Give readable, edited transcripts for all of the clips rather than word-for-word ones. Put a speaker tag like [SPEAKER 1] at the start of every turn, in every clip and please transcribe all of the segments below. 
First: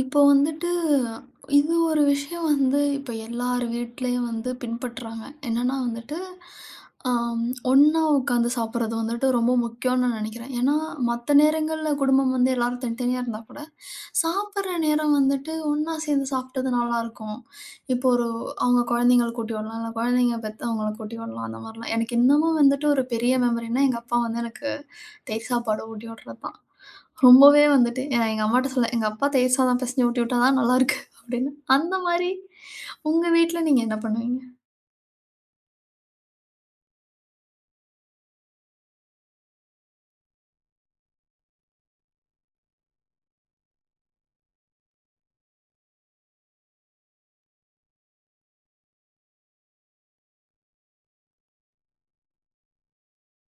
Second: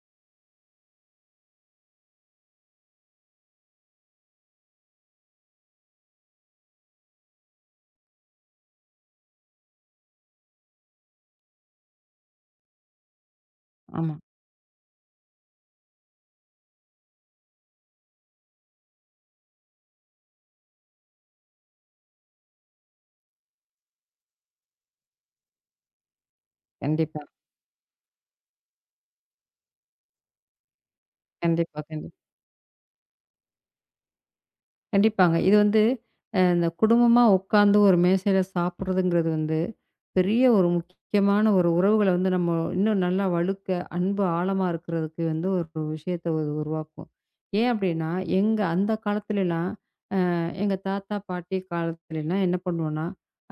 [SPEAKER 1] இப்போ வந்துட்டு, இது ஒரு விஷயம் வந்து இப்ப எல்லார் வீட்லயும் வந்து பின்பற்றுறாங்க. என்னன்னா வந்துட்டு, ஆம் ஒண்ணா உட்காந்து சாப்பிடுறது வந்துட்டு ரொம்ப முக்கியம்னு நான் நினைக்கிறேன். ஏன்னா, மத்த நேரங்கள்ல குடும்பம் வந்து எல்லாரும் தனித்தனியா இருந்தா கூட,
[SPEAKER 2] ஆமா.
[SPEAKER 1] சாப்பிடுற நேரம் வந்துட்டு ஒண்ணா சேர்ந்து சாப்பிட்டது நல்லாருக்கும். இப்போ ஒரு அவங்க குழந்தைங்கள கூட்டி விடலாம், இல்ல குழந்தைங்க பெத்தவங்கள கூட்டி விடலாம் அந்த மாரிலாம். எனக்கு இன்னமும் வந்துட்டு ஒரு பெரிய மெமரின்னா, எங்க அப்பா வந்து எனக்கு தயிர் சாப்பாடு ஊட்டி விடுறது தான்.
[SPEAKER 2] கண்டிப்பா,
[SPEAKER 1] ரொம்பவே வந்துட்டு நான் எங்க அம்மாட்ட சொல்லுவேன், "எங்க அப்பா தயிர் சாதம் பெசஞ்சு ஊட்டி விட்டா தான் நல்லாருக்கு" அப்படின்னு.
[SPEAKER 2] கண்டிப்பா,
[SPEAKER 1] அந்த
[SPEAKER 2] கண்டிப்பா.
[SPEAKER 1] மாரி உங்க வீட்ல நீங்க என்ன பண்ணுவீங்க?
[SPEAKER 2] கண்டிப்பாங்க. இது வந்து இந்த குடும்பமா உட்காந்து ஒரு மேசையில சாப்பிடுறதுங்கிறது வந்து, பெரிய ஒரு முக்கியமான ஒரு உறவுகள வந்து நம்ம இன்னும் நல்லா வலுக்க, அன்பு ஆழமா இருக்கிறதுக்கு வந்து ஒரு விஷயத்த உருவாக்கும். ஏன் அப்டின்னா, எங்க அந்த காலத்துலலாம் எங்க தாத்தா, பாட்டி காலத்துலலாம் என்ன பண்ணுவோம்னா,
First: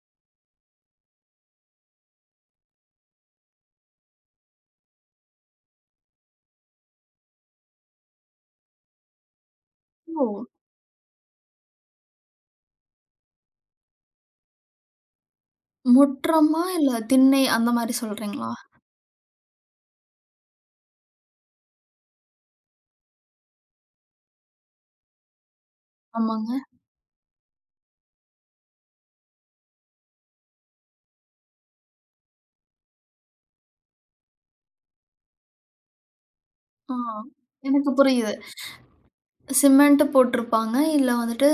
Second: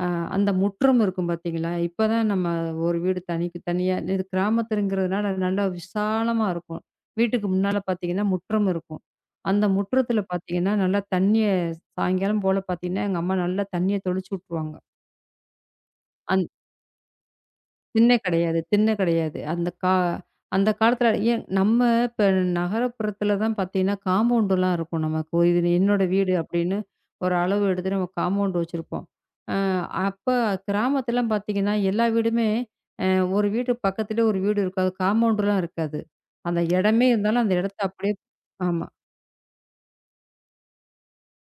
[SPEAKER 2] அ அந்த முற்றம் இருக்கும் பார்த்தீங்களா? இப்பதான் நம்ம ஒரு வீடு தனிக்கு தனியா இது கிராமத்துலங்கிறதுனால நல்லா விசாலமா இருக்கும். வீட்டுக்கு முன்னால பார்த்தீங்கன்னா, முற்றம் இருக்கும். அந்த முற்றத்தில
[SPEAKER 1] ஓ!
[SPEAKER 2] பார்த்தீங்கன்னா, நல்லா தண்ணிய சாயங்காலம் போல பார்த்தீங்கன்னா, எங்க அம்மா நல்லா தண்ணிய தெளிச்சு விட்டுருவாங்க. அந்த
[SPEAKER 1] முற்றமா இல்ல திண்ணை அந்த மாரி
[SPEAKER 2] திண்ணை
[SPEAKER 1] சொல்றீங்களா?
[SPEAKER 2] கிடையாது திண்ணை கிடையாது. அந்த காலத்தில ஏன் நம்ம இப்ப நகரப்புறத்தில தான் பார்த்தீங்கன்னா, காம்பவுண்டுலாம் இருக்கும் நமக்கு. ஒரு இது என்னோட வீடு
[SPEAKER 1] ஆமாங்க.
[SPEAKER 2] அப்படின்னு ஒரு அளவு எடுத்து நம்ம காம்பவுண்ட் வச்சிருப்போம். அ அப்ப கிராமத்திலாம் பார்த்தீங்கன்னா, எல்லா வீடுமே அ ஒரு வீடு பக்கத்திலே ஒரு வீடு இருக்காது. காம்பவுண்டுலாம் இருக்காது. அந்த
[SPEAKER 1] ஆ.
[SPEAKER 2] இடமே இருந்தாலும் அந்த இடத்த
[SPEAKER 1] எனக்கு
[SPEAKER 2] அப்படியே
[SPEAKER 1] புரியுது.
[SPEAKER 2] ஆமா.
[SPEAKER 1] சிமெண்ட் போட்டிருப்பாங்க. இல்ல வந்துட்டு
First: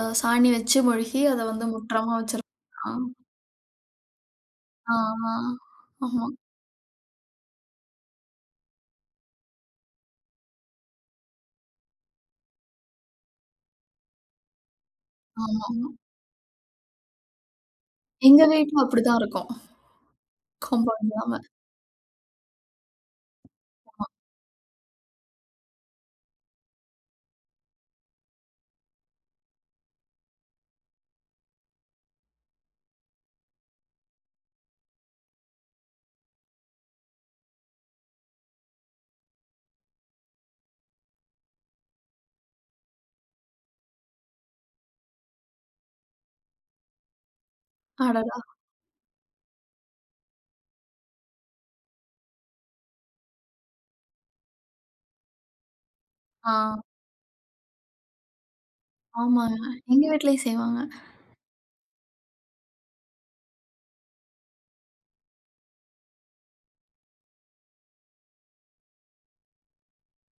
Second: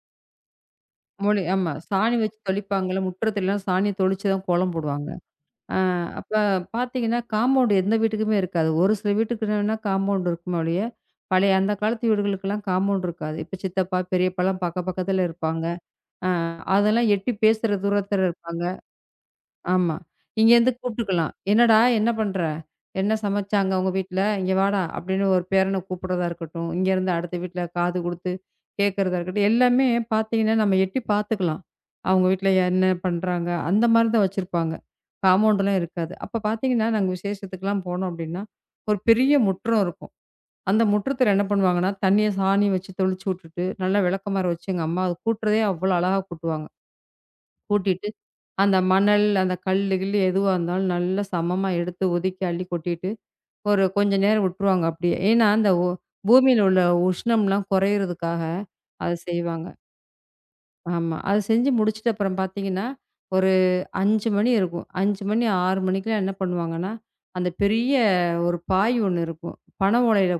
[SPEAKER 1] சாணி வச்சு மொழுகி அத
[SPEAKER 2] மொழி
[SPEAKER 1] வந்து
[SPEAKER 2] ஆமா.
[SPEAKER 1] முற்றமா
[SPEAKER 2] சாணி வச்சு
[SPEAKER 1] வச்சிருப்பாங்க.
[SPEAKER 2] தெளிப்பாங்கல்ல. முற்றத்திலலாம் சாணிய தெளிச்சு தான் கோலம்
[SPEAKER 1] ஆ,
[SPEAKER 2] போடுவாங்க.
[SPEAKER 1] ஆ, ஆ.
[SPEAKER 2] ஆ
[SPEAKER 1] ஆமா,
[SPEAKER 2] அப்ப பார்த்தீங்கன்னா, காம்பவுண்ட் எந்த வீட்டுக்குமே இருக்காது. ஒரு சில வீட்டுக்கு என்னன்னா காம்பவுண்ட் இருக்குமே ஒழிய, பழைய அந்த காலத்து வீடுகளுக்கெல்லாம் காம்பவுண்ட் இருக்காது. இப்ப சித்தப்பா, பெரியப்பாலாம் பக்க பக்கத்துல இருப்பாங்க.
[SPEAKER 1] ஆமாமா.
[SPEAKER 2] ஆ அதெல்லாம் எட்டி பேசுற தூரத்துல
[SPEAKER 1] எங்க
[SPEAKER 2] இருப்பாங்க.
[SPEAKER 1] வீட்ல அப்படிதான் இருக்கும்.
[SPEAKER 2] ஆமா. இங்கேருந்து
[SPEAKER 1] காம்பவுண்ட்
[SPEAKER 2] கூப்ட்டுக்கலாம்.
[SPEAKER 1] இல்லாம.
[SPEAKER 2] "என்னடா என்ன பண்ற? என்ன சமைச்சாங்க உங்க வீட்ல? இங்க வாடா" அப்படின்னு ஒரு பேரன கூப்பிடுறதா இருக்கட்டும், இங்கேருந்து அடுத்த வீட்ல காது குடுத்து கேட்கறதா இருக்கட்டும், எல்லாமே பார்த்தீங்கன்னா, நம்ம எட்டி பார்த்துக்கலாம். அவங்க வீட்ல என்ன பண்றாங்க? அந்த மாரி தான் வச்சிருப்பாங்க. காம்பவுண்ட்லாம் இருக்காது. அப்ப பார்த்தீங்கன்னா, நாங்க விசேஷத்துக்குலாம் போனோம் அப்படின்னா, ஒரு பெரிய முற்றம் இருக்கும். அந்த முற்றத்தில என்ன பண்ணுவாங்கன்னா, தண்ணிய சாணி வச்சு தெளிச்சு விட்டுட்டு, நல்லா விளக்கமாறு வச்சு எங்க அம்மா அதை கூட்டுறதே அவ்வளோ அழகா கூட்டுவாங்க. கூட்டிட்டு
[SPEAKER 1] அடடா!
[SPEAKER 2] அந்த மணல், அந்த கல்லு கில்லு எதுவா இருந்தாலும் நல்லா சமமா எடுத்து ஒதுக்கி அள்ளி கொட்டிட்டு, ஒரு கொஞ்ச நேரம் விட்டுருவாங்க அப்படியே. ஏன்னா, அந்த ஒ
[SPEAKER 1] ஆ.
[SPEAKER 2] பூமியில உள்ள உஷ்ணம்லாம் குறையிறதுக்காக அத
[SPEAKER 1] ஆமாங்க.
[SPEAKER 2] செய்வாங்க.
[SPEAKER 1] எங்க வீட்லயும் செய்வாங்க.
[SPEAKER 2] ஆமா. அத செஞ்சு முடிச்சுட்டு அப்புறம் பார்த்தீங்கன்னா, ஒரு 5 மணி இருக்கும். 5 மணி 6 மணிக்கெல்லாம் என்ன பண்ணுவாங்கன்னா, அந்த பெரிய ஒரு பாய் ஒண்ணு இருக்கும். பனை ஓலையில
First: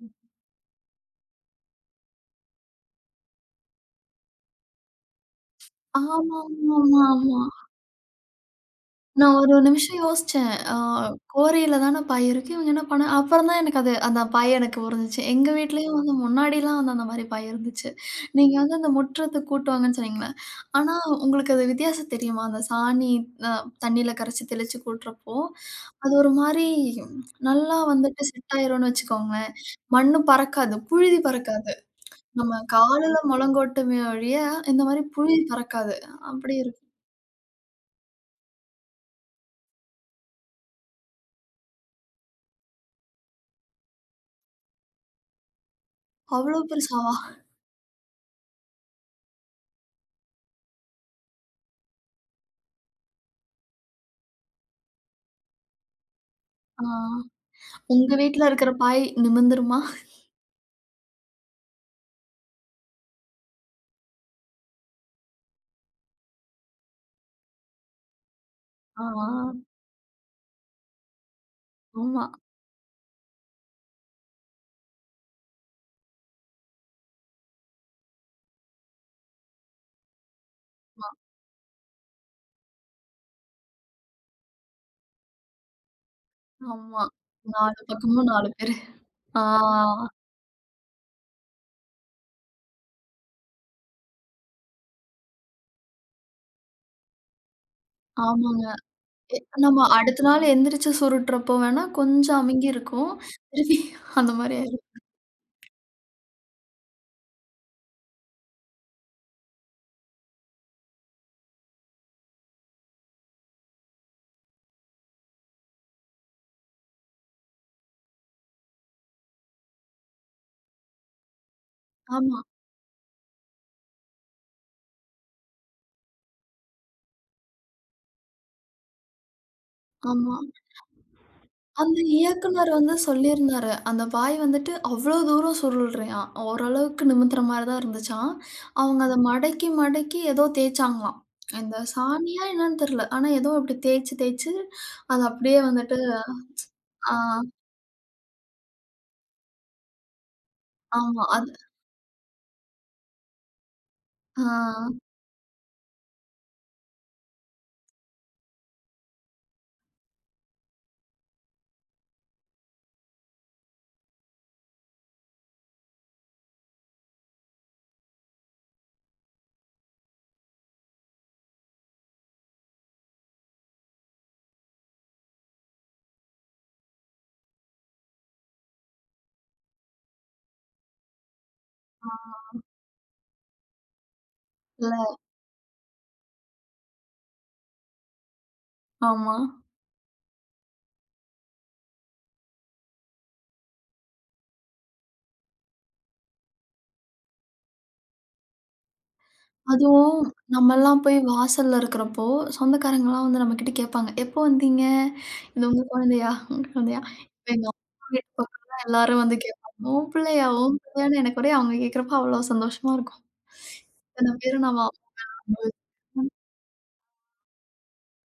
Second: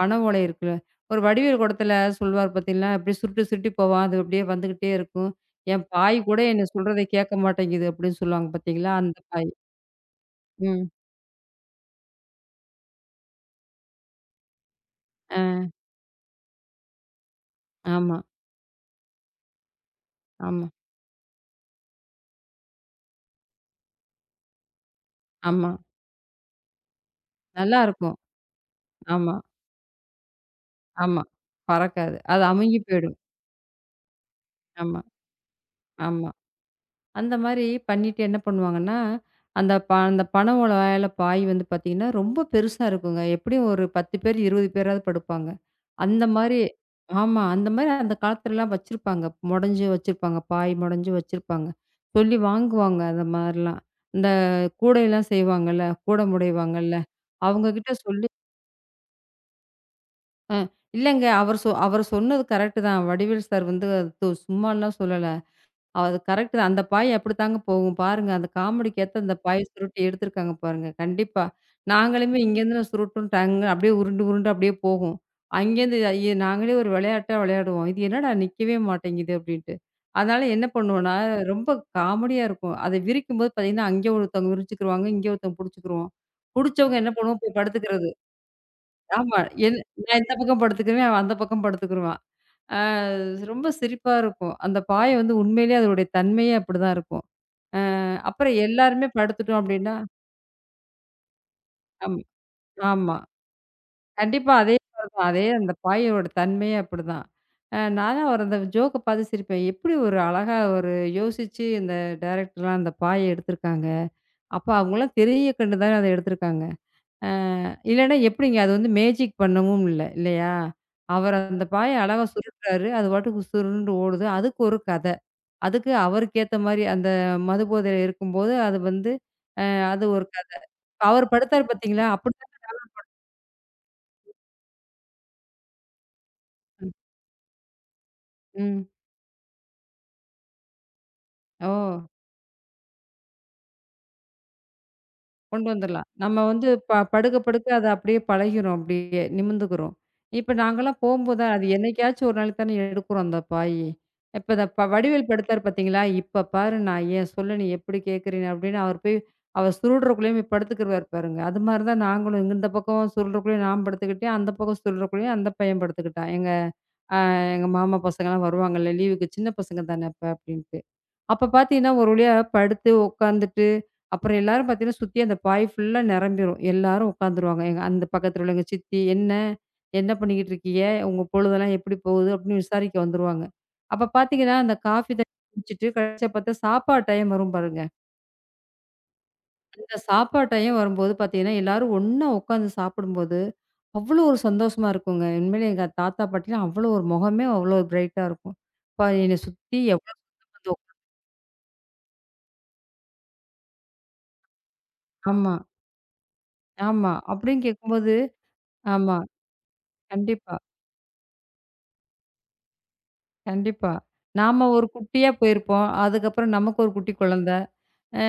[SPEAKER 2] பனை ஓலை இருக்குல்ல. ஒரு வடிவேல் படத்துல சொல்வார் பார்த்தீங்களா, அப்படியே சுருட்டி சுருட்டி போவான். அது அப்படியே வந்துகிட்டே இருக்கும். என் பாய் கூட என்ன சொல்றத
[SPEAKER 1] ஆமாமாமா,
[SPEAKER 2] கேட்க
[SPEAKER 1] ஆமா.
[SPEAKER 2] மாட்டேங்குது அப்படின்னு சொல்லுவாங்க பார்த்தீங்களா, அந்த
[SPEAKER 1] நான்
[SPEAKER 2] பாய்.
[SPEAKER 1] ஒரு நிமிஷம் யோசிச்சேன். ஆ,
[SPEAKER 2] ம்.
[SPEAKER 1] கோரையில தான பாய் இருக்கு. இவங்க என்ன பண்ணா அப்புறம் தான் எனக்கு அது அந்த பாய் எனக்கு புரிஞ்சுச்சு. எங்க
[SPEAKER 2] அ
[SPEAKER 1] வீட்லயும் வந்து முன்னாடிலாம் வந்து அந்த மாரி பாய் இருந்துச்சு.
[SPEAKER 2] ஆமா,
[SPEAKER 1] நீங்க வந்து அந்த முற்றத்த கூட்டுவாங்கன்னு சொன்னீங்கல்ல,
[SPEAKER 2] ஆமா,
[SPEAKER 1] ஆனா உங்களுக்கு அது வித்தியாசம் தெரியுமா? அந்த சாணி அ தண்ணீல கரைச்சு தெளிச்சு கூட்டுறப்போ,
[SPEAKER 2] ஆமா.
[SPEAKER 1] அது ஒரு மாரி நல்லா
[SPEAKER 2] நல்லாருக்கும்.
[SPEAKER 1] வந்துட்டு செட் ஆயிரும்னு
[SPEAKER 2] ஆமா,
[SPEAKER 1] வச்சுக்கோங்களேன். மண்ணு பறக்காது, புழுதி
[SPEAKER 2] ஆமா.
[SPEAKER 1] பறக்காது.
[SPEAKER 2] பறக்காது. அது
[SPEAKER 1] நம்ம
[SPEAKER 2] அமுங்கி போயிடும்.
[SPEAKER 1] காலுல முழங்கோட்டுமே ஒழிய, இந்த
[SPEAKER 2] ஆமா,
[SPEAKER 1] மாரி புழுதி பறக்காது.
[SPEAKER 2] ஆமா.
[SPEAKER 1] அப்படி இருக்கும்.
[SPEAKER 2] அந்த மாரி பண்ணிட்டு என்ன பண்ணுவாங்கன்னா, அந்த பனை ஓலையில பாய் வந்து பார்த்தீங்கன்னா, ரொம்ப பெருசா இருக்குங்க. எப்படியும் ஒரு 10 பேர், 20 பேராவது படுப்பாங்க. அந்த
[SPEAKER 1] அவ்வளோ
[SPEAKER 2] மாரி
[SPEAKER 1] பெருசாவா?
[SPEAKER 2] ஆமா. அந்த மாரி அந்த காலத்துலலாம் வச்சிருப்பாங்க. மொடஞ்சு வச்சிருப்பாங்க. பாய் மொடஞ்சு வச்சிருப்பாங்க. சொல்லி வாங்குவாங்க அந்த மாரிலாம். இந்த கூடையெல்லாம் செய்வாங்கல்ல, கூடை
[SPEAKER 1] ஆ.
[SPEAKER 2] முடைவாங்கல்ல, அவங்க கிட்ட
[SPEAKER 1] உங்க
[SPEAKER 2] சொல்லி
[SPEAKER 1] வீட்ல இருக்கிற பாய் நிமிந்துருமா?
[SPEAKER 2] அ இல்லங்க. அவர் சொன்னது கரெக்ட்டு தான். வடிவேல் சார் வந்து அது சும்மாலாம் சொல்லல. அது கரெக்ட் தான். அந்த பாய் அப்படித்தாங்க போகும். பாருங்க, அந்த காமெடிக்கு
[SPEAKER 1] ஆ,
[SPEAKER 2] ஏத்த அந்த பாய் சுருட்டி எடுத்திருக்காங்க பாருங்க. கண்டிப்பா.
[SPEAKER 1] ஆமா,
[SPEAKER 2] நாங்களுமே இங்கேருந்து சுருட்டுன்ட்டாங்க. அப்படியே உருண்டு உருண்டு அப்படியே போகும். அங்கேருந்து ஐய நாங்களே ஒரு விளையாட்டா விளையாடுவோம். இது என்னடா நிக்கவே மாட்டேங்குது அப்படின்ட்டு. அதனால என்ன
[SPEAKER 1] ஆமா,
[SPEAKER 2] பண்ணுவோம்னா, ரொம்ப காமெடியா இருக்கும். அதை விரிக்கும்போது பார்த்தீங்கன்னா, அங்கே ஒருத்தவங்க விரிச்சுக்குருவாங்க. இங்கே ஒருத்தவங்க புடிச்சுக்குருவோம். புடிச்சவங்க
[SPEAKER 1] ஆமா.
[SPEAKER 2] என்ன பண்ணுவோம் போய்
[SPEAKER 1] 4
[SPEAKER 2] படுத்துக்கிறது.
[SPEAKER 1] பக்கமும் 4 பேரு.
[SPEAKER 2] ஆமா.
[SPEAKER 1] ஆ,
[SPEAKER 2] என் நான் இந்த பக்கம் படுத்துக்குருவேன். அவன் அந்த பக்கம் படுத்துக்குருவான். ஆ ரொம்ப சிரிப்பா இருக்கும். அந்த பாய் வந்து உண்மையிலேயே அதனுடைய தன்மையே அப்படிதான் இருக்கும். அப்புறம்
[SPEAKER 1] ஆமாங்க.
[SPEAKER 2] எல்லாருமே
[SPEAKER 1] எ
[SPEAKER 2] படுத்துட்டோம்
[SPEAKER 1] நம்ம
[SPEAKER 2] அப்படின்னா
[SPEAKER 1] அடுத்த நாள் எந்திரிச்சு சுருட்டுறப்போ வேணா
[SPEAKER 2] ஆமா,
[SPEAKER 1] கொஞ்சம் அமுங்கி இருக்கும்.
[SPEAKER 2] ஆமா.
[SPEAKER 1] திருப்பி அந்த
[SPEAKER 2] கண்டிப்பா
[SPEAKER 1] மாரி
[SPEAKER 2] அதே
[SPEAKER 1] ஆயிரும்.
[SPEAKER 2] மாரி தான். அதே அந்த பாயோட தன்மையே அப்படிதான். நான்லாம் ஒரு அந்த ஜோக்க பார்த்து சிரிப்பேன். எப்படி ஒரு அழகா ஒரு யோசிச்சு இந்த டைரக்டர்லாம் அந்த பாய எடுத்திருக்காங்க. அப்ப அவங்கலாம் திரைய கண்டு தானே அத எடுத்திருக்காங்க. அ இல்லன்னா எப்படிங்க அது வந்து மேஜிக் பண்ணவும் இல்ல, இல்லையா? அவர் அந்த பாய அழகா
[SPEAKER 1] ஆமா,
[SPEAKER 2] சுருட்டுறாரு. அது பாட்டுக்கு சுருண்டு ஓடுது. அதுக்கு ஒரு கத. அதுக்கு அவருக்கு ஏத்த மாரி அந்த மது போதையில இருக்கும்போது, அது வந்து அது ஒரு
[SPEAKER 1] ஆமா.
[SPEAKER 2] க அவர் படுத்தாரு
[SPEAKER 1] அந்த
[SPEAKER 2] பார்த்தீங்களா? அப்படித்தான்
[SPEAKER 1] இயக்குனர் வந்து சொல்லியிருந்தாரு. அந்த பாய் வந்துட்டு அவ்ளோ தூரம் சுருள்றான். ஓரளவுக்கு நிமித்துற மாரி தான் இருந்துச்சாம்.
[SPEAKER 2] ம்.
[SPEAKER 1] அவங்க அத மடக்கி, மடக்கி ஏதோ தேய்ச்சாங்களாம்.
[SPEAKER 2] ஓ!
[SPEAKER 1] இந்த சாணியா என்னன்னு தெரியல. ஆனா ஏதோ இப்படி தேய்ச்சு, தேய்ச்சு அது அப்படியே
[SPEAKER 2] கொண்டு
[SPEAKER 1] வந்துட்டு.
[SPEAKER 2] வந்துரலாம். நம்ம வந்து ப
[SPEAKER 1] ஆ.
[SPEAKER 2] படுக்க படுக்க அது அப்படியே பழகிரும். அப்படியே நிமிர்ந்துக்கிறோம். இப்ப நாங்கலாம்
[SPEAKER 1] ஆமா.
[SPEAKER 2] போம்போது
[SPEAKER 1] அது
[SPEAKER 2] அது என்னைக்காச்சும் ஒரு நாளைக்கு தானே எடுக்கிறோம் அந்த பாயி.
[SPEAKER 1] ஆ
[SPEAKER 2] இப்ப இந்த வடிவேல் படுத்தாரு பார்த்தீங்களா? "இப்ப பாரு நான் ஏன் சொல்ல நீ எப்படி கேட்கிறேன்னு" அப்படின்னு அவர் போய் அவர் சுருள்றக்குள்ளேயும் போய் படுத்துக்குருவாரு பாருங்க. அது மாரி தான் நாங்களும் இங்க இந்த பக்கம் சுருள்றக்குள்ளேயும் நான் படுத்துக்கிட்டேன். அந்த பக்கம் சுருள்றக்குள்ளேயும் அந்த பையன் படுத்துக்கிட்டான். அ எங்க மாமா பசங்கலாம் வருவாங்கல்ல லீவுக்கு, சின்ன பசங்க தானே அப்ப அப்டின்ட்டு. அப்ப பார்த்தீங்கன்னா, ஒரு வழியா படுத்து உட்காந்துட்டு, அப்புறம் எல்லாரும் பார்த்தீங்கன்னா, சுத்தி அந்த பாய் ஃபுல்லா நிரம்பிரும். எல்லாரும் உட்காந்துருவாங்க. எங்க அந்த பக்கத்துல உள்ள எங்க சித்தி, "என்ன? என்ன பண்ணிக்கிட்டு இருக்கீக? உங்க பொழுதெல்லாம் எப்படி போகுது?" அப்படின்னு விசாரிக்க வந்துருவாங்க. அப்ப பார்த்தீங்கன்னா, அந்த
[SPEAKER 1] இல்ல
[SPEAKER 2] காஃபி தண்ணி குடிச்சிட்டு கடைசியா பார்த்தா சாப்பாடு டைம் வரும் பாருங்க.
[SPEAKER 1] ஆமா.
[SPEAKER 2] இந்த சாப்பாடு டைம் வரும்போது பார்த்தீங்கன்னா, எல்லாரும் ஒண்ணா உட்காந்து சாப்பிடும்போது, அவ்வளோ ஒரு சந்தோஷமா இருக்குங்க. உண்மையிலே எங்க தாத்தா பாட்டிலாம் அவ்வளோ ஒரு முகமே அவ்வளோ ஒரு பிரைட்டா இருக்கும். அப்பா என்னை சுத்தி எவ்வளோ
[SPEAKER 1] அதுவும்
[SPEAKER 2] சொந்தம் பந்தம்
[SPEAKER 1] நம்மலாம் போய் வாசல்ல இருக்கிறப்போ, சொந்தக்காரங்கலாம் வந்து நம்மகிட்ட கேட்பாங்க. "எப்போ வந்தீங்க?
[SPEAKER 2] ஆமா,
[SPEAKER 1] இது உங்க குழந்தையா? உங்க குழந்தையா?"
[SPEAKER 2] ஆமா.
[SPEAKER 1] இப்ப
[SPEAKER 2] அப்படின்னு
[SPEAKER 1] எங்க அம்மா
[SPEAKER 2] கேட்கும்போது
[SPEAKER 1] வீட்டு பக்கம்லாம்
[SPEAKER 2] ஆமா.
[SPEAKER 1] எல்லாரும் வந்து கேட்பாங்க. "உன் பிள்ளையா?
[SPEAKER 2] கண்டிப்பா,
[SPEAKER 1] உன் பிள்ளையான்னு?" எனக்கு ஒரே அவங்க கேட்கிறப்ப அவ்ளோ சந்தோஷமா இருக்கும்.
[SPEAKER 2] கண்டிப்பா.
[SPEAKER 1] இத்தன பேரு
[SPEAKER 2] நாம
[SPEAKER 1] நம்ம
[SPEAKER 2] ஒரு குட்டியா
[SPEAKER 1] அனுபவி.
[SPEAKER 2] போயிருப்போம். அதுக்கப்புறம் நமக்கு ஒரு குட்டி குழந்த. அ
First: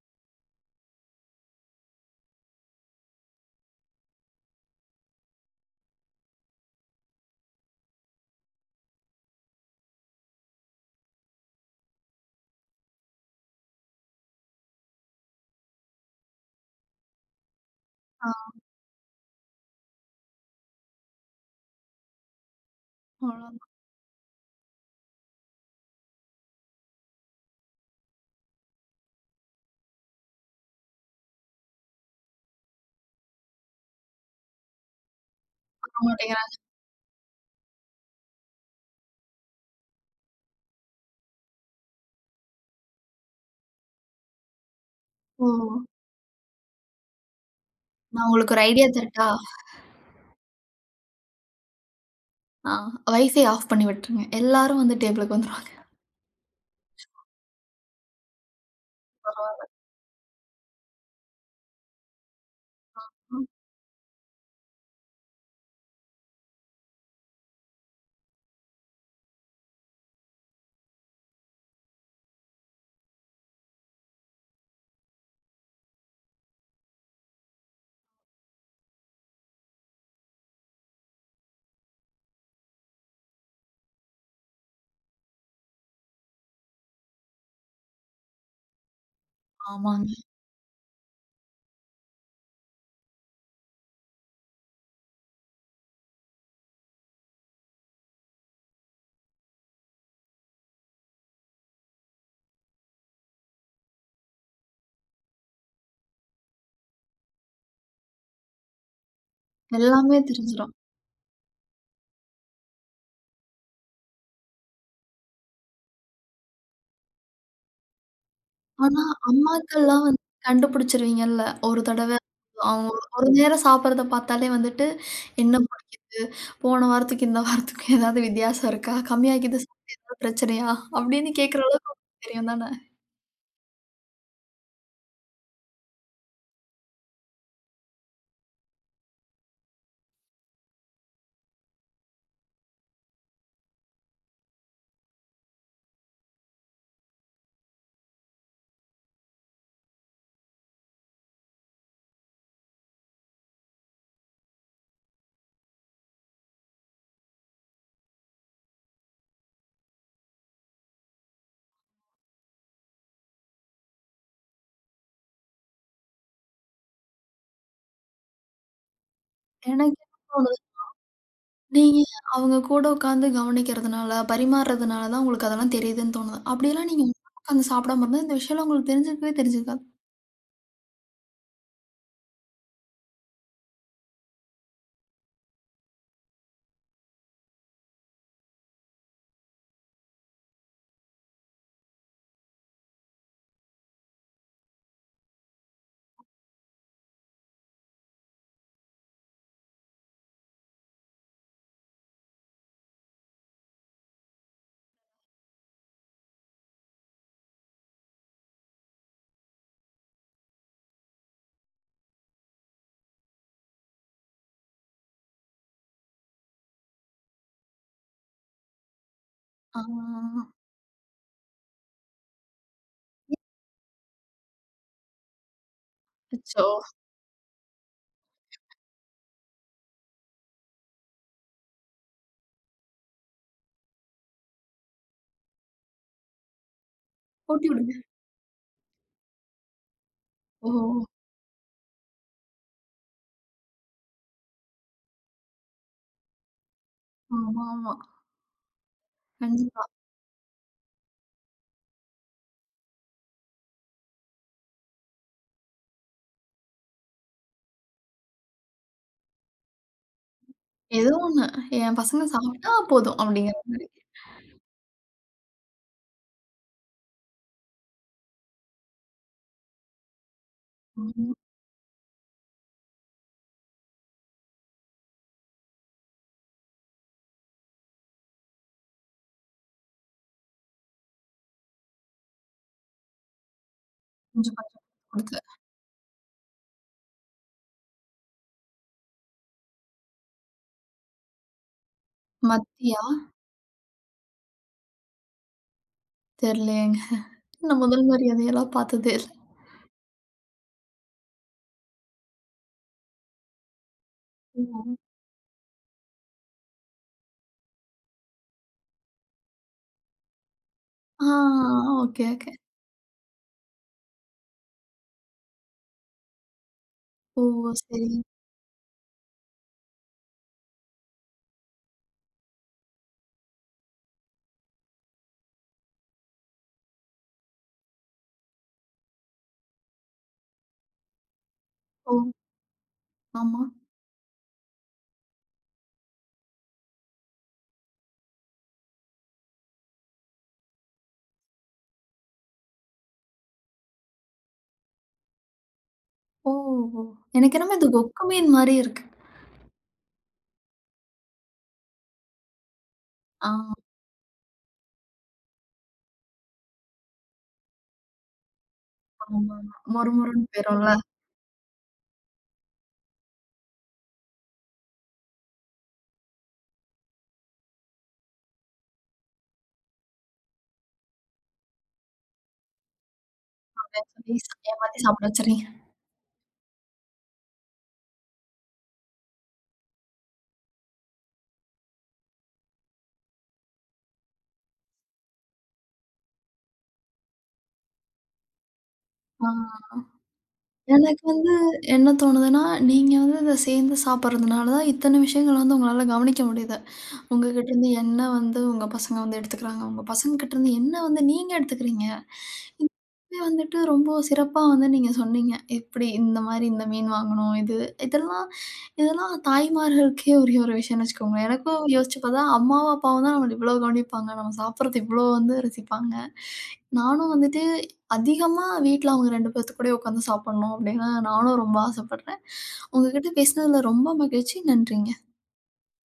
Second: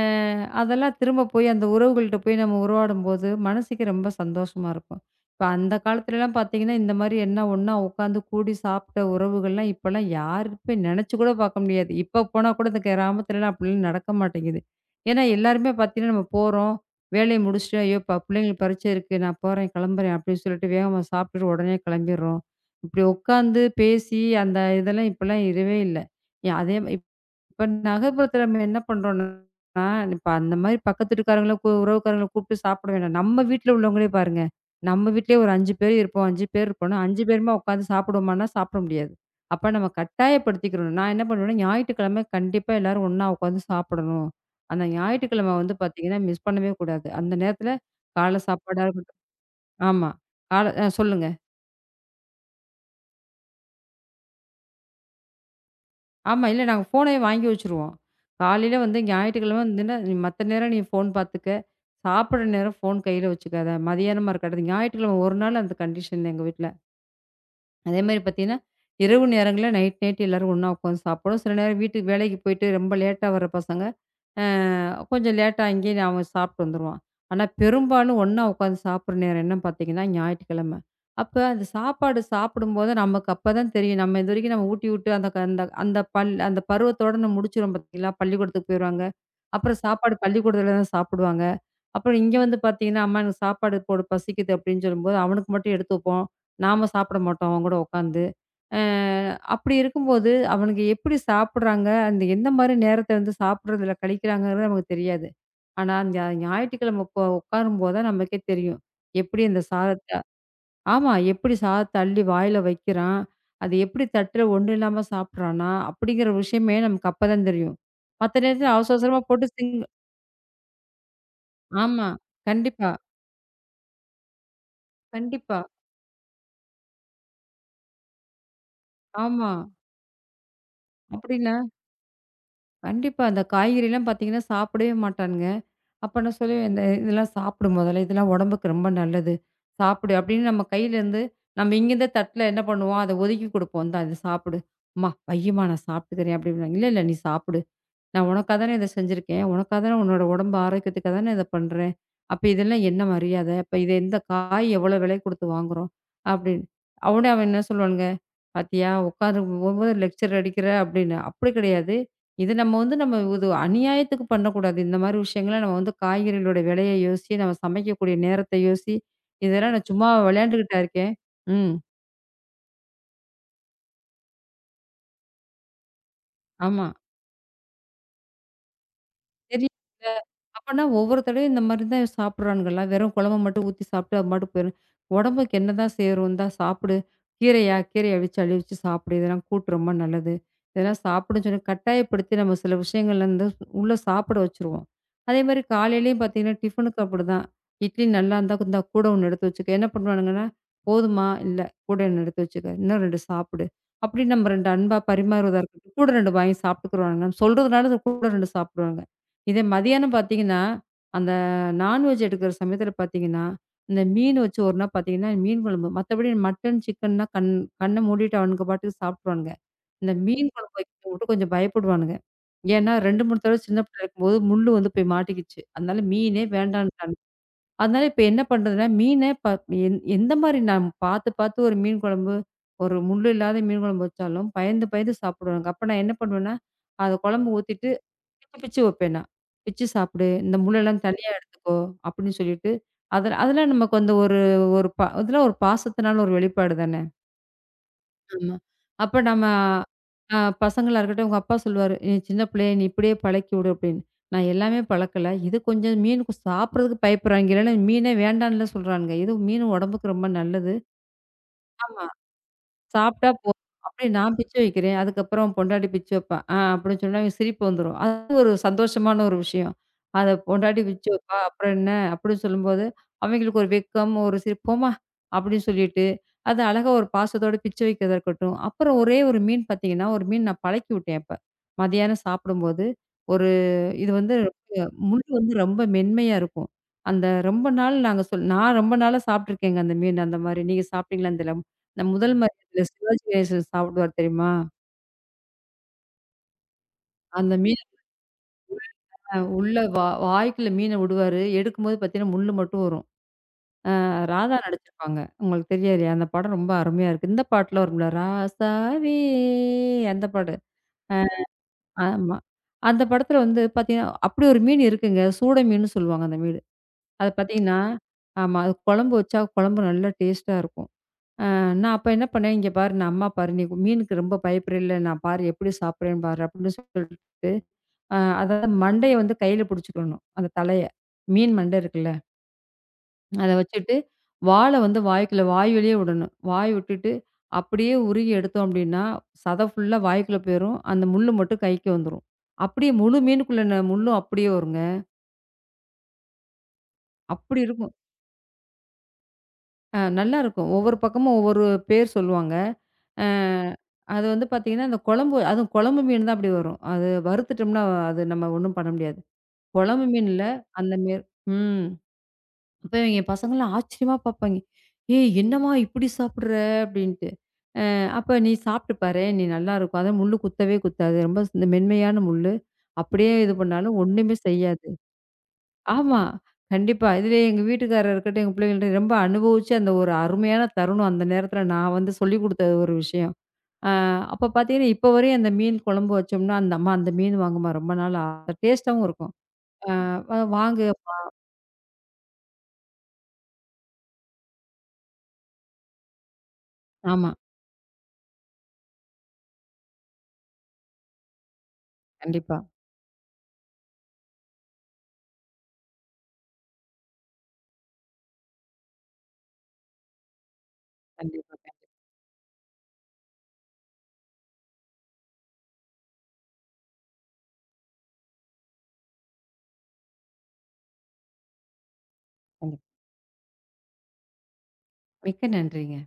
[SPEAKER 2] அதெல்லாம் திரும்ப போய் அந்த உறவுகள்ட்ட போய் நம்ம உறவாடும்போது, மனசுக்கு ரொம்ப சந்தோஷமா இருக்கும். இப்ப அந்த காலத்துலலாம் பார்த்தீங்கன்னா, இந்த மாரி என்ன ஒண்ணா உட்காந்து கூடி சாப்பிட்ட உறவுகள்லாம் இப்பலாம் யாருமே நெனச்சு கூட பார்க்க முடியாது. இப்ப போனா கூட இந்த கிராமத்துலலாம் அப்படிலாம் நடக்க மாட்டேங்குது. ஏன்னா எல்லாருமே பார்த்தீங்கன்னா, நம்ம போறோம், வேலைய முடிச்சுட்டு, "ஐயோ!
[SPEAKER 1] ஆ.
[SPEAKER 2] பிள்ளைங்களுக்கு பரீட்சை இருக்கு. நான் போறேன், கிளம்புறேன்" அப்படின்னு சொல்லிட்டு வேகமா சாப்பிட்டுட்டு உடனே கிளம்பிடுறோம். இப்படி
[SPEAKER 1] அவ்வளோதான்.
[SPEAKER 2] உட்காந்து பேசி அந்த இதெல்லாம் இப்பலாம் இல்லவே இல்ல. அதே இப்ப நகர்ப்புறத்துல நம்ம என்ன பண்றோம்ன்னா, இப்ப அந்த மாரி பக்கத்து வீட்டுக்காரங்கள உறவுக்காரங்கள கூப்பிட்டு சாப்பிட வேண்டாம். நம்ம வீட்ல உள்ளவங்களே பாருங்க. நம்ம வீட்லயே ஒரு 5 பேர்
[SPEAKER 1] பண்ண
[SPEAKER 2] இருப்போம். 5
[SPEAKER 1] மாட்டேங்கிறாங்க.
[SPEAKER 2] பேர் இருப்போம்னா, 5 பேருமா உட்காந்து சாப்பிடுவோமான்னா, சாப்பிட முடியாது. அப்ப நம்ம கட்டாயப்படுத்திக்கிறணும். நான் என்ன பண்ணுவேன்னா, ஞாயிற்றுக்கிழமை கண்டிப்பா எல்லாரும் ஒண்ணா உட்காந்து சாப்பிடணும். அந்த
[SPEAKER 1] ஓ!
[SPEAKER 2] ஞாயிற்றுக்கிழமை வந்து பார்த்தீங்கன்னா, மிஸ் பண்ணவே கூடாது. அந்த நேரத்துல
[SPEAKER 1] நான்
[SPEAKER 2] காலை
[SPEAKER 1] உங்களுக்கு ஒரு
[SPEAKER 2] சாப்பாடா
[SPEAKER 1] ஐடியா
[SPEAKER 2] இருக்கட்டும்
[SPEAKER 1] தரட்டா?
[SPEAKER 2] ஆமா. கால அ சொல்லுங்க.
[SPEAKER 1] ஆ, வைஃபை ஆஃப் பண்ணி விட்டுருங்க. எல்லாரும் வந்து டேபிளுக்கு வந்துருவாங்க.
[SPEAKER 2] ஆமா. இல்ல நாங்க ஃபோனே வாங்கி வச்சுருவோம். காலையில வந்து ஞாயிற்றுக்கிழமை
[SPEAKER 1] பரவாயில்ல.
[SPEAKER 2] வந்துன்னா, நீ மத்த நேரம் நீ ஃபோன் பார்த்துக்க. சாப்பிடுற நேரம் ஃபோன் கையில வச்சுக்காத. மதியானமா இருக்கட்டும். ஞாயிற்றுக்கிழமை ஒரு நாள் அந்த கண்டிஷன் எங்க வீட்ல. அதேமாரி பார்த்தீங்கன்னா, இரவு நேரங்கள்ல நைட் நைட் எல்லாரும் ஒண்ணா உட்காந்து சாப்பிடுவோம். சில நேரம் வீட்டுக்கு வேலைக்கு போயிட்டு ரொம்ப லேட்டா வர பசங்க அ கொஞ்சம் லேட்டா அங்கேயே அவன் சாப்பிட்டு வந்துருவான். ஆனா, பெரும்பாலும் ஒண்ணா உட்காந்து சாப்பிடுற நேரம் என்னன்னு பார்த்தீங்கன்னா, ஞாயிற்றுக்கிழமை. அப்ப அந்த சாப்பாடு சாப்பிடும்போது நமக்கு அப்பதான் தெரியும். நம்ம இதுவரைக்கும் நம்ம ஊட்டி விட்டு அந்த க அந்த அந்த பல் அந்த பருவத்தோட நம்ம முடிச்சிருவோம் பார்த்தீங்களா? பள்ளிக்கூடத்துக்கு போயிருவாங்க. அப்புறம் சாப்பாடு
[SPEAKER 1] ஆமாங்க.
[SPEAKER 2] பள்ளிக்கூடத்துல தான் சாப்பிடுவாங்க. அப்புறம் இங்க வந்து பார்த்தீங்கன்னா, "அம்மா எனக்கு சாப்பாடு போடு பசிக்குது" அப்படின்னு சொல்லும்போது, அவனுக்கு மட்டும் எடுத்து வைப்போம். நாம சாப்பிட மாட்டோம் அவன் கூட உட்காந்து. அ அப்படி இருக்கும்போது, அவனுங்க எப்படி சாப்பிடுறாங்க? அந்த எந்த மாரி நேரத்த வந்து சாப்பிடுறதுல கழிக்கிறாங்கங்கிறது நமக்கு தெரியாது. ஆனா, அந்த ஞாயிற்றுக்கிழமை உட்காரும்போது தான் நமக்கே தெரியும். எப்படி அந்த சாதத்த
[SPEAKER 1] எல்லாமே தெரிஞ்சிரும்.
[SPEAKER 2] ஆமா. எப்படி சாதத்த அள்ளி வாயில வைக்கிறான்? அது எப்படி தட்டுல ஒண்ணும் இல்லாம சாப்பிடுறானா? அப்படிங்கிற விஷயமே நமக்கு அப்பதான் தெரியும். மத்த நேரத்துல அவசர
[SPEAKER 1] ஆனா,
[SPEAKER 2] அவசரமா போட்டு
[SPEAKER 1] அம்மாக்கள்லாம் வந்து கண்டுபிடிச்சிருவீங்கல்ல. ஒரு
[SPEAKER 2] ஆமா.
[SPEAKER 1] தடவ அவங்க
[SPEAKER 2] கண்டிப்பா,
[SPEAKER 1] ஒரு ஒரு நேரம் சாப்பிடுறத பார்த்தாலே வந்துட்டு, என்ன
[SPEAKER 2] கண்டிப்பா.
[SPEAKER 1] பண்ணு? போன வாரத்துக்கு, இந்த வாரத்துக்கும் ஏதாவது வித்தியாசம் இருக்கா?
[SPEAKER 2] ஆமா.
[SPEAKER 1] கம்மியாக்கிது சாப்பிட்டு ஏதாவது பிரச்சனையா? அப்படின்னு
[SPEAKER 2] அப்படின்னா
[SPEAKER 1] கேட்கிற அளவுக்கு உங்களுக்கு தெரியும் தானே!
[SPEAKER 2] கண்டிப்பா. அந்த காய்கறிலாம் பார்த்தீங்கன்னா, சாப்பிடவே மாட்டானுங்க. அப்ப நான் சொல்லுவேன், "இந்த இதெல்லாம் சாப்பிடு மொதல்ல. இதெல்லாம் உடம்புக்கு ரொம்ப நல்லது. சாப்பிடு." அப்படின்னு நம்ம கையிலேருந்து நம்ம இங்கேருந்தே தட்டில என்ன பண்ணுவோம், அத ஒதுக்கி குடுப்போம். "இந்தா இத சாப்பிடு." "அம்மா வையும்மா, நான் சாப்பிட்டுக்கிறேன்." அப்படிம்பாங்க. "இல்ல, இல்ல. நீ சாப்பிடு. நான் உனக்கா தானே இத செஞ்சிருக்கேன். உனக்கா தானே உன்னோட உடம்பு ஆரோக்கியத்துக்கா தானே இத பண்றேன். அப்ப இதெல்லாம் என்ன மரியாதை? அப்ப இது எந்த காய் எவ்வளோ விலை குடுத்து வாங்குறோம்?" அப்படின்னு. அவன் என்ன சொல்லுவானுங்க பாத்தியா! உட்காந்து ஒவ்வொரு லெக்சர் அடிக்கிற அப்படின்னு. அப்படி கிடையாது. இது நம்ம வந்து நம்ம இது அநியாயத்துக்கு பண்ணக்கூடாது. இந்த மாரி விஷயங்கள நம்ம வந்து காய்கறிகளோட விலைய யோசிச்சு, நம்ம சமைக்கக்கூடிய நேரத்த யோசிச்சு, இதெல்லாம் நான்
[SPEAKER 1] எனக்கு
[SPEAKER 2] சும்மா
[SPEAKER 1] என்ன தோணுது,
[SPEAKER 2] விளையாண்டுகிட்டா இருக்கேன். ம்.
[SPEAKER 1] நீங்க அவங்க கூட உட்காந்து கவனிக்கிறதுனால, பரிமாறுறதுனால தான் உங்களுக்கு அதெல்லாம் தெரியுதுன்னு தோணுது.
[SPEAKER 2] ஆமா.
[SPEAKER 1] அப்படிலாம் நீங்க உட்காந்து சாப்பிடாம இருந்தா, இந்த விஷயம்லாம் உங்களுக்கு தெரிஞ்சிருக்கவே
[SPEAKER 2] தெரியல.
[SPEAKER 1] தெரிஞ்சிருக்காது.
[SPEAKER 2] அப்பன்னா ஒவ்வொரு தடவையும் இந்த மாரி தான் சாப்பிடுறானுங்கல்லாம். வெறும் குழம்ப மட்டும் ஊத்தி சாப்பிட்டு அது பாட்டுக்கு போயிரும். உடம்புக்கு என்னதான் சேரும்? இந்தா சாப்பிடு. கீரையா? கீரைய அவிச்சு, அழிவிச்சு சாப்பிடு. இதெல்லாம் கூட்டு ரொம்ப நல்லது. இதெல்லாம் சாப்பிடுன்னு சொல்லி கட்டாயப்படுத்தி நம்ம சில விஷயங்கள்ல இருந்து உள்ள சாப்பிட வச்சுருவோம். அதே மாரி காலையிலயும் பார்த்தீங்கன்னா, டிஃபனுக்கு அப்படிதான். இட்லி நல்லா இருந்தா இந்தா கூட ஒண்ணு எடுத்து வச்சுக்க. என்ன பண்ணுவானுங்கன்னா, போதுமா? இல்ல. கூட ஒண்ணு எடுத்து வச்சுக்க. இன்னும் 2 சாப்பிடு. அப்படி நம்ம 2 அன்பா பரிமாறுவதா இருக்கட்டும். கூட 2 வாங்கி சாப்பிட்டுக்குருவானுங்க. நம்ம சொல்றதுனால இது கூட 2 சாப்பிடுவாங்க. இதே மதியானம் பார்த்தீங்கன்னா, அந்த நான்வெஜ் எடுக்கிற சமயத்தில பார்த்தீங்கன்னா, இந்த மீன் வச்சு ஒரு நாள் பார்த்தீங்கன்னா, மீன் குழம்பு. மத்தபடி மட்டன், சிக்கன்னா கண்ண மூடிட்டு அவனுங்க பாட்டுக்கு சாப்ட்ருவானுங்க. இந்த
[SPEAKER 1] ஆ.
[SPEAKER 2] மீன் குழம்பு வைக்கிறது மட்டும் கொஞ்சம் பயப்படுவானுங்க. ஏன்னா 2, 3 தடவ சின்ன பிள்ளையா இருக்கும்போது முள்ளு வந்து போய் மாட்டிக்கிச்சு. அதனால மீனே
[SPEAKER 1] அச்சோ!
[SPEAKER 2] வேண்டான்ட்டானுங்க. அதனால இப்ப என்ன பண்றதுன்னா, மீனே ப எந் எந்த மாரி நான் பார்த்து பார்த்து ஒரு மீன் குழம்பு, ஒரு முள்ளு இல்லாத மீன் குழம்பு வச்சாலும் பயந்து பயந்து சாப்பிடுவானுங்க. அப்ப நான் என்ன பண்ணுவேன்னா, அத குழம்பு
[SPEAKER 1] ஊட்டி
[SPEAKER 2] ஊத்திட்டு
[SPEAKER 1] விடுங்க.
[SPEAKER 2] பிச்சு பிச்சு வைப்பேன் நான். பிச்சு சாப்பிடு. இந்த
[SPEAKER 1] ஓ!
[SPEAKER 2] முள்ளெல்லாம் தனியா எடுத்துக்கோ! அப்படின்னு சொல்லிட்டு, அதில அதெல்லாம் நமக்கு வந்து ஒரு ஒரு ப அதெல்லாம் ஒரு பாசத்தினால ஒரு வெளிப்பாடு தானே!
[SPEAKER 1] ஆமா, ஆமா.
[SPEAKER 2] ஆமா. அப்ப நம்ம
[SPEAKER 1] கண்டிப்பா.
[SPEAKER 2] பசங்களா இருக்கட்டும், உங்க அப்பா சொல்லுவாரு, "நீ சின்ன பிள்ளைய நீ இப்படியே பழக்கி விடு" அப்படின்னு. நான் எல்லாமே பழக்கல. இது கொஞ்சம் மீன் சாப்பிடுறதுக்கு பயப்படுறாங்க. இல்லன்னா மீனே வேண்டான்லாம் சொல்றானுங்க. இது மீன் உடம்புக்கு ரொம்ப நல்லது.
[SPEAKER 1] ஏதோ ஒண்ணு. என்
[SPEAKER 2] ஆமா.
[SPEAKER 1] பசங்க சாப்பிட்டா போதும்
[SPEAKER 2] சாப்பிட்டா
[SPEAKER 1] அப்படிங்கிற
[SPEAKER 2] போதும்.
[SPEAKER 1] மாரி.
[SPEAKER 2] அப்படியே நான் பிச்சை வைக்கிறேன். அதுக்கப்புறம் பொண்டாட்டி பிச்சை வைப்பா. ஆ அப்படின்னு சொன்னா இவன் சிரிப்பு வந்துரும். அது ஒரு சந்தோஷமான ஒரு விஷயம். அத பொண்டாட்டி பிச்சை
[SPEAKER 1] ம்.
[SPEAKER 2] வைப்பா. அப்புறம் என்ன அப்படின்னு சொல்லும்போது, அவங்களுக்கு ஒரு வெட்கம், ஒரு சிரிப்பு, போம்மா அப்படின்னு சொல்லிட்டு, அது அழகா ஒரு பாசத்தோட பிச்சை வைக்கிறதா இருக்கட்டும். அப்புறம் ஒரே ஒரு மீன் பார்த்தீங்கன்னா, ஒரு மீன் நான் பழக்கி விட்டேன் அப்ப. மதியானம் சாப்பிடும்போது, ஒரு இது வந்து
[SPEAKER 1] கொஞ்சம் கொஞ்சம்
[SPEAKER 2] முள்ளு
[SPEAKER 1] குடுத்தேன்.
[SPEAKER 2] வந்து ரொம்ப மென்மையா இருக்கும். அந்த ரொம்ப நாள் நாங்க சொல் நான் ரொம்ப நாளா சாப்பிட்டுருக்கேங்க அந்த மீன் அந்த மாரி. நீங்க சாப்பிட்டீங்களான்னு தெரியல. நான் முதல் இந்த
[SPEAKER 1] மத்தியா?
[SPEAKER 2] சிவாஜி கணேசன் சாப்பிடுவாரு தெரியுமா?
[SPEAKER 1] தெரியலையேங்க.
[SPEAKER 2] அந்த மீன
[SPEAKER 1] நான் முதல் மரியாதையெல்லாம் பார்த்ததே இல்ல.
[SPEAKER 2] அ உள்ள வா வாய்க்குள்ள மீன விடுவாரு. எடுக்கும்போது பார்த்தீங்கன்னா, முள்ளு மட்டும் வரும். ராதா
[SPEAKER 1] ம்.
[SPEAKER 2] நடிச்சிருப்பாங்க. உங்களுக்கு தெரியாது. அந்த படம் ரொம்ப அருமையா இருக்கு. இந்த பாட்டுல வரும்ல, ராசாவே அந்த பாடு.
[SPEAKER 1] ஆ, ஓகே,
[SPEAKER 2] ஆமா.
[SPEAKER 1] ஓகே.
[SPEAKER 2] அந்த படத்துல வந்து பார்த்தீங்கன்னா, அப்படி ஒரு மீன் இருக்குங்க. சூட மீன்னு சொல்லுவாங்க அந்த மீனு. அது
[SPEAKER 1] ஓ!
[SPEAKER 2] பார்த்தீங்கன்னா
[SPEAKER 1] சரி.
[SPEAKER 2] ஆமா. அது குழம்பு வச்சா குழம்பு நல்லா டேஸ்ட்டா இருக்கும். நான் அப்ப என்ன பண்ணேன், "இங்க பாரு நான் அம்மா பாரு, நீ மீனுக்கு ரொம்ப பயப்படுறல்ல, நான் பாரு எப்படி சாப்பிடுறேன்னு பாரு" அப்படின்னு சொல்லிட்டு அதாவது மண்டைய வந்து கையில புடிச்சுக்கணும். அந்த தலைய. மீன் மண்டை இருக்குல்ல.
[SPEAKER 1] ஓ!
[SPEAKER 2] அத
[SPEAKER 1] ஆமா.
[SPEAKER 2] வச்சுட்டு, வால வந்து வாய்க்குள்ள வாய் வழியே விடணும். வாய் விட்டுட்டு, அப்படியே உருகி எடுத்தோம் அப்படின்னா, சதை ஃபுல்லா வாய்க்குள்ள போயிரும். அந்த முள்ளு மட்டும் கைக்கு வந்துரும். அப்படியே முழு மீனுக்குள்ள முள்ளும் அப்படியே வருங்க.
[SPEAKER 1] ஓ! ஓ! எனக்கு
[SPEAKER 2] அப்படி
[SPEAKER 1] என்னமோ இது
[SPEAKER 2] இருக்கும்.
[SPEAKER 1] கொக்கு மீன் மாரி இருக்கு.
[SPEAKER 2] நல்லாருக்கும். ஒவ்வொரு பக்கமும் ஒவ்வொரு பேர் சொல்லுவாங்க. அ
[SPEAKER 1] ஆ.
[SPEAKER 2] அது வந்து பார்த்தீங்கன்னா, அந்த குழம்பு அதுவும் குழம்பு மீன் தான் அப்படி வரும். அது வறுத்துட்டோம்னா, அது நம்ம ஒண்ணும் பண்ண முடியாது.
[SPEAKER 1] ஆமா.
[SPEAKER 2] குழம்பு
[SPEAKER 1] மொறு
[SPEAKER 2] மீன்ல
[SPEAKER 1] மொறுன்னு போயிரும்ல.
[SPEAKER 2] அந்த மேல் ம். அப்ப எங்க பசங்கலாம் ஆச்சரியமா பார்ப்பாங்க. "ஏய்! என்னம்மா இப்படி சாப்பிடுற?" அப்படின்ட்டு. அப்ப "நீ சாப்பிட்டு பாரேன். நீ நல்லாருக்கும். அதான் முள்ளு குத்தவே குத்தாது. ரொம்ப இந்த மென்மையான முள்ளு. அப்படியே இது பண்ணாலும் ஒண்ணுமே
[SPEAKER 1] அப்படின்னு சொல்லி
[SPEAKER 2] செய்யாது."
[SPEAKER 1] ஏமாத்தி சாப்பிட வச்சுறீங்க.
[SPEAKER 2] ஆமா. கண்டிப்பா. இதுல எங்க வீட்டுக்காரர் இருக்கட்டும், எங்க பிள்ளைங்கள்ட்ட ரொம்ப அனுபவிச்சு அந்த ஒரு அருமையான தருணம் அந்த நேரத்துல நான் வந்து சொல்லிக் குடுத்த ஒரு விஷயம். அப்ப பார்த்தீங்கன்னா, இப்ப வரையும் அந்த மீன் குழம்பு வச்சோம்னா, அந்த அம்மா அந்த மீன் வாங்கும்மா ரொம்ப நாளா. டேஸ்ட்டாவும் இருக்கும்.
[SPEAKER 1] ஆ,
[SPEAKER 2] அ வாங்கு
[SPEAKER 1] எனக்கு வந்து என்ன தோணுதுன்னா, நீங்க வந்து இத சேர்ந்து சாப்பிடுறதுனால தான் இத்தன விஷயங்கள் வந்து உங்களால கவனிக்க முடியுது.
[SPEAKER 2] ஆமா.
[SPEAKER 1] உங்ககிட்ட இருந்து என்ன வந்து உங்க பசங்க வந்து எடுத்துக்கிறாங்க. உங்க பசங்க கிட்ட இருந்து என்ன வந்து நீங்க எடுத்துக்கிறீங்க.
[SPEAKER 2] கண்டிப்பா.
[SPEAKER 1] இதுவே வந்துட்டு ரொம்ப சிறப்பா வந்து நீங்க சொன்னீங்க. எப்படி இந்த மாரி இந்த மீன் வாங்கணும். இது இதெல்லாம் இதெல்லாம் தாய்மார்களுக்கே உரிய ஒரு விஷயம்னு வச்சுக்கோங்களேன்.
[SPEAKER 2] கண்டிப்பா,
[SPEAKER 1] எனக்கும்
[SPEAKER 2] கண்டிப்பா.
[SPEAKER 1] யோசிச்சு பார்த்தா அம்மாவும், அப்பாவும் தான் நம்மள இவ்வளோ கவனிப்பாங்க. நம்ம சாப்பிடுறது இவ்வளோ வந்து ரசிப்பாங்க. நானும் வந்துட்டு அதிகமா வீட்ல அவங்க 2 பேத்து கூடயே உட்காந்து சாப்பிடணும் அப்படின்னு நானும் ரொம்ப ஆசைப்படுறேன்.
[SPEAKER 2] கண்டிப்பா.
[SPEAKER 1] உங்ககிட்ட பேசினதுல ரொம்ப மகிழ்ச்சி. நன்றிங்க.
[SPEAKER 2] மிக்க நன்றிங்க.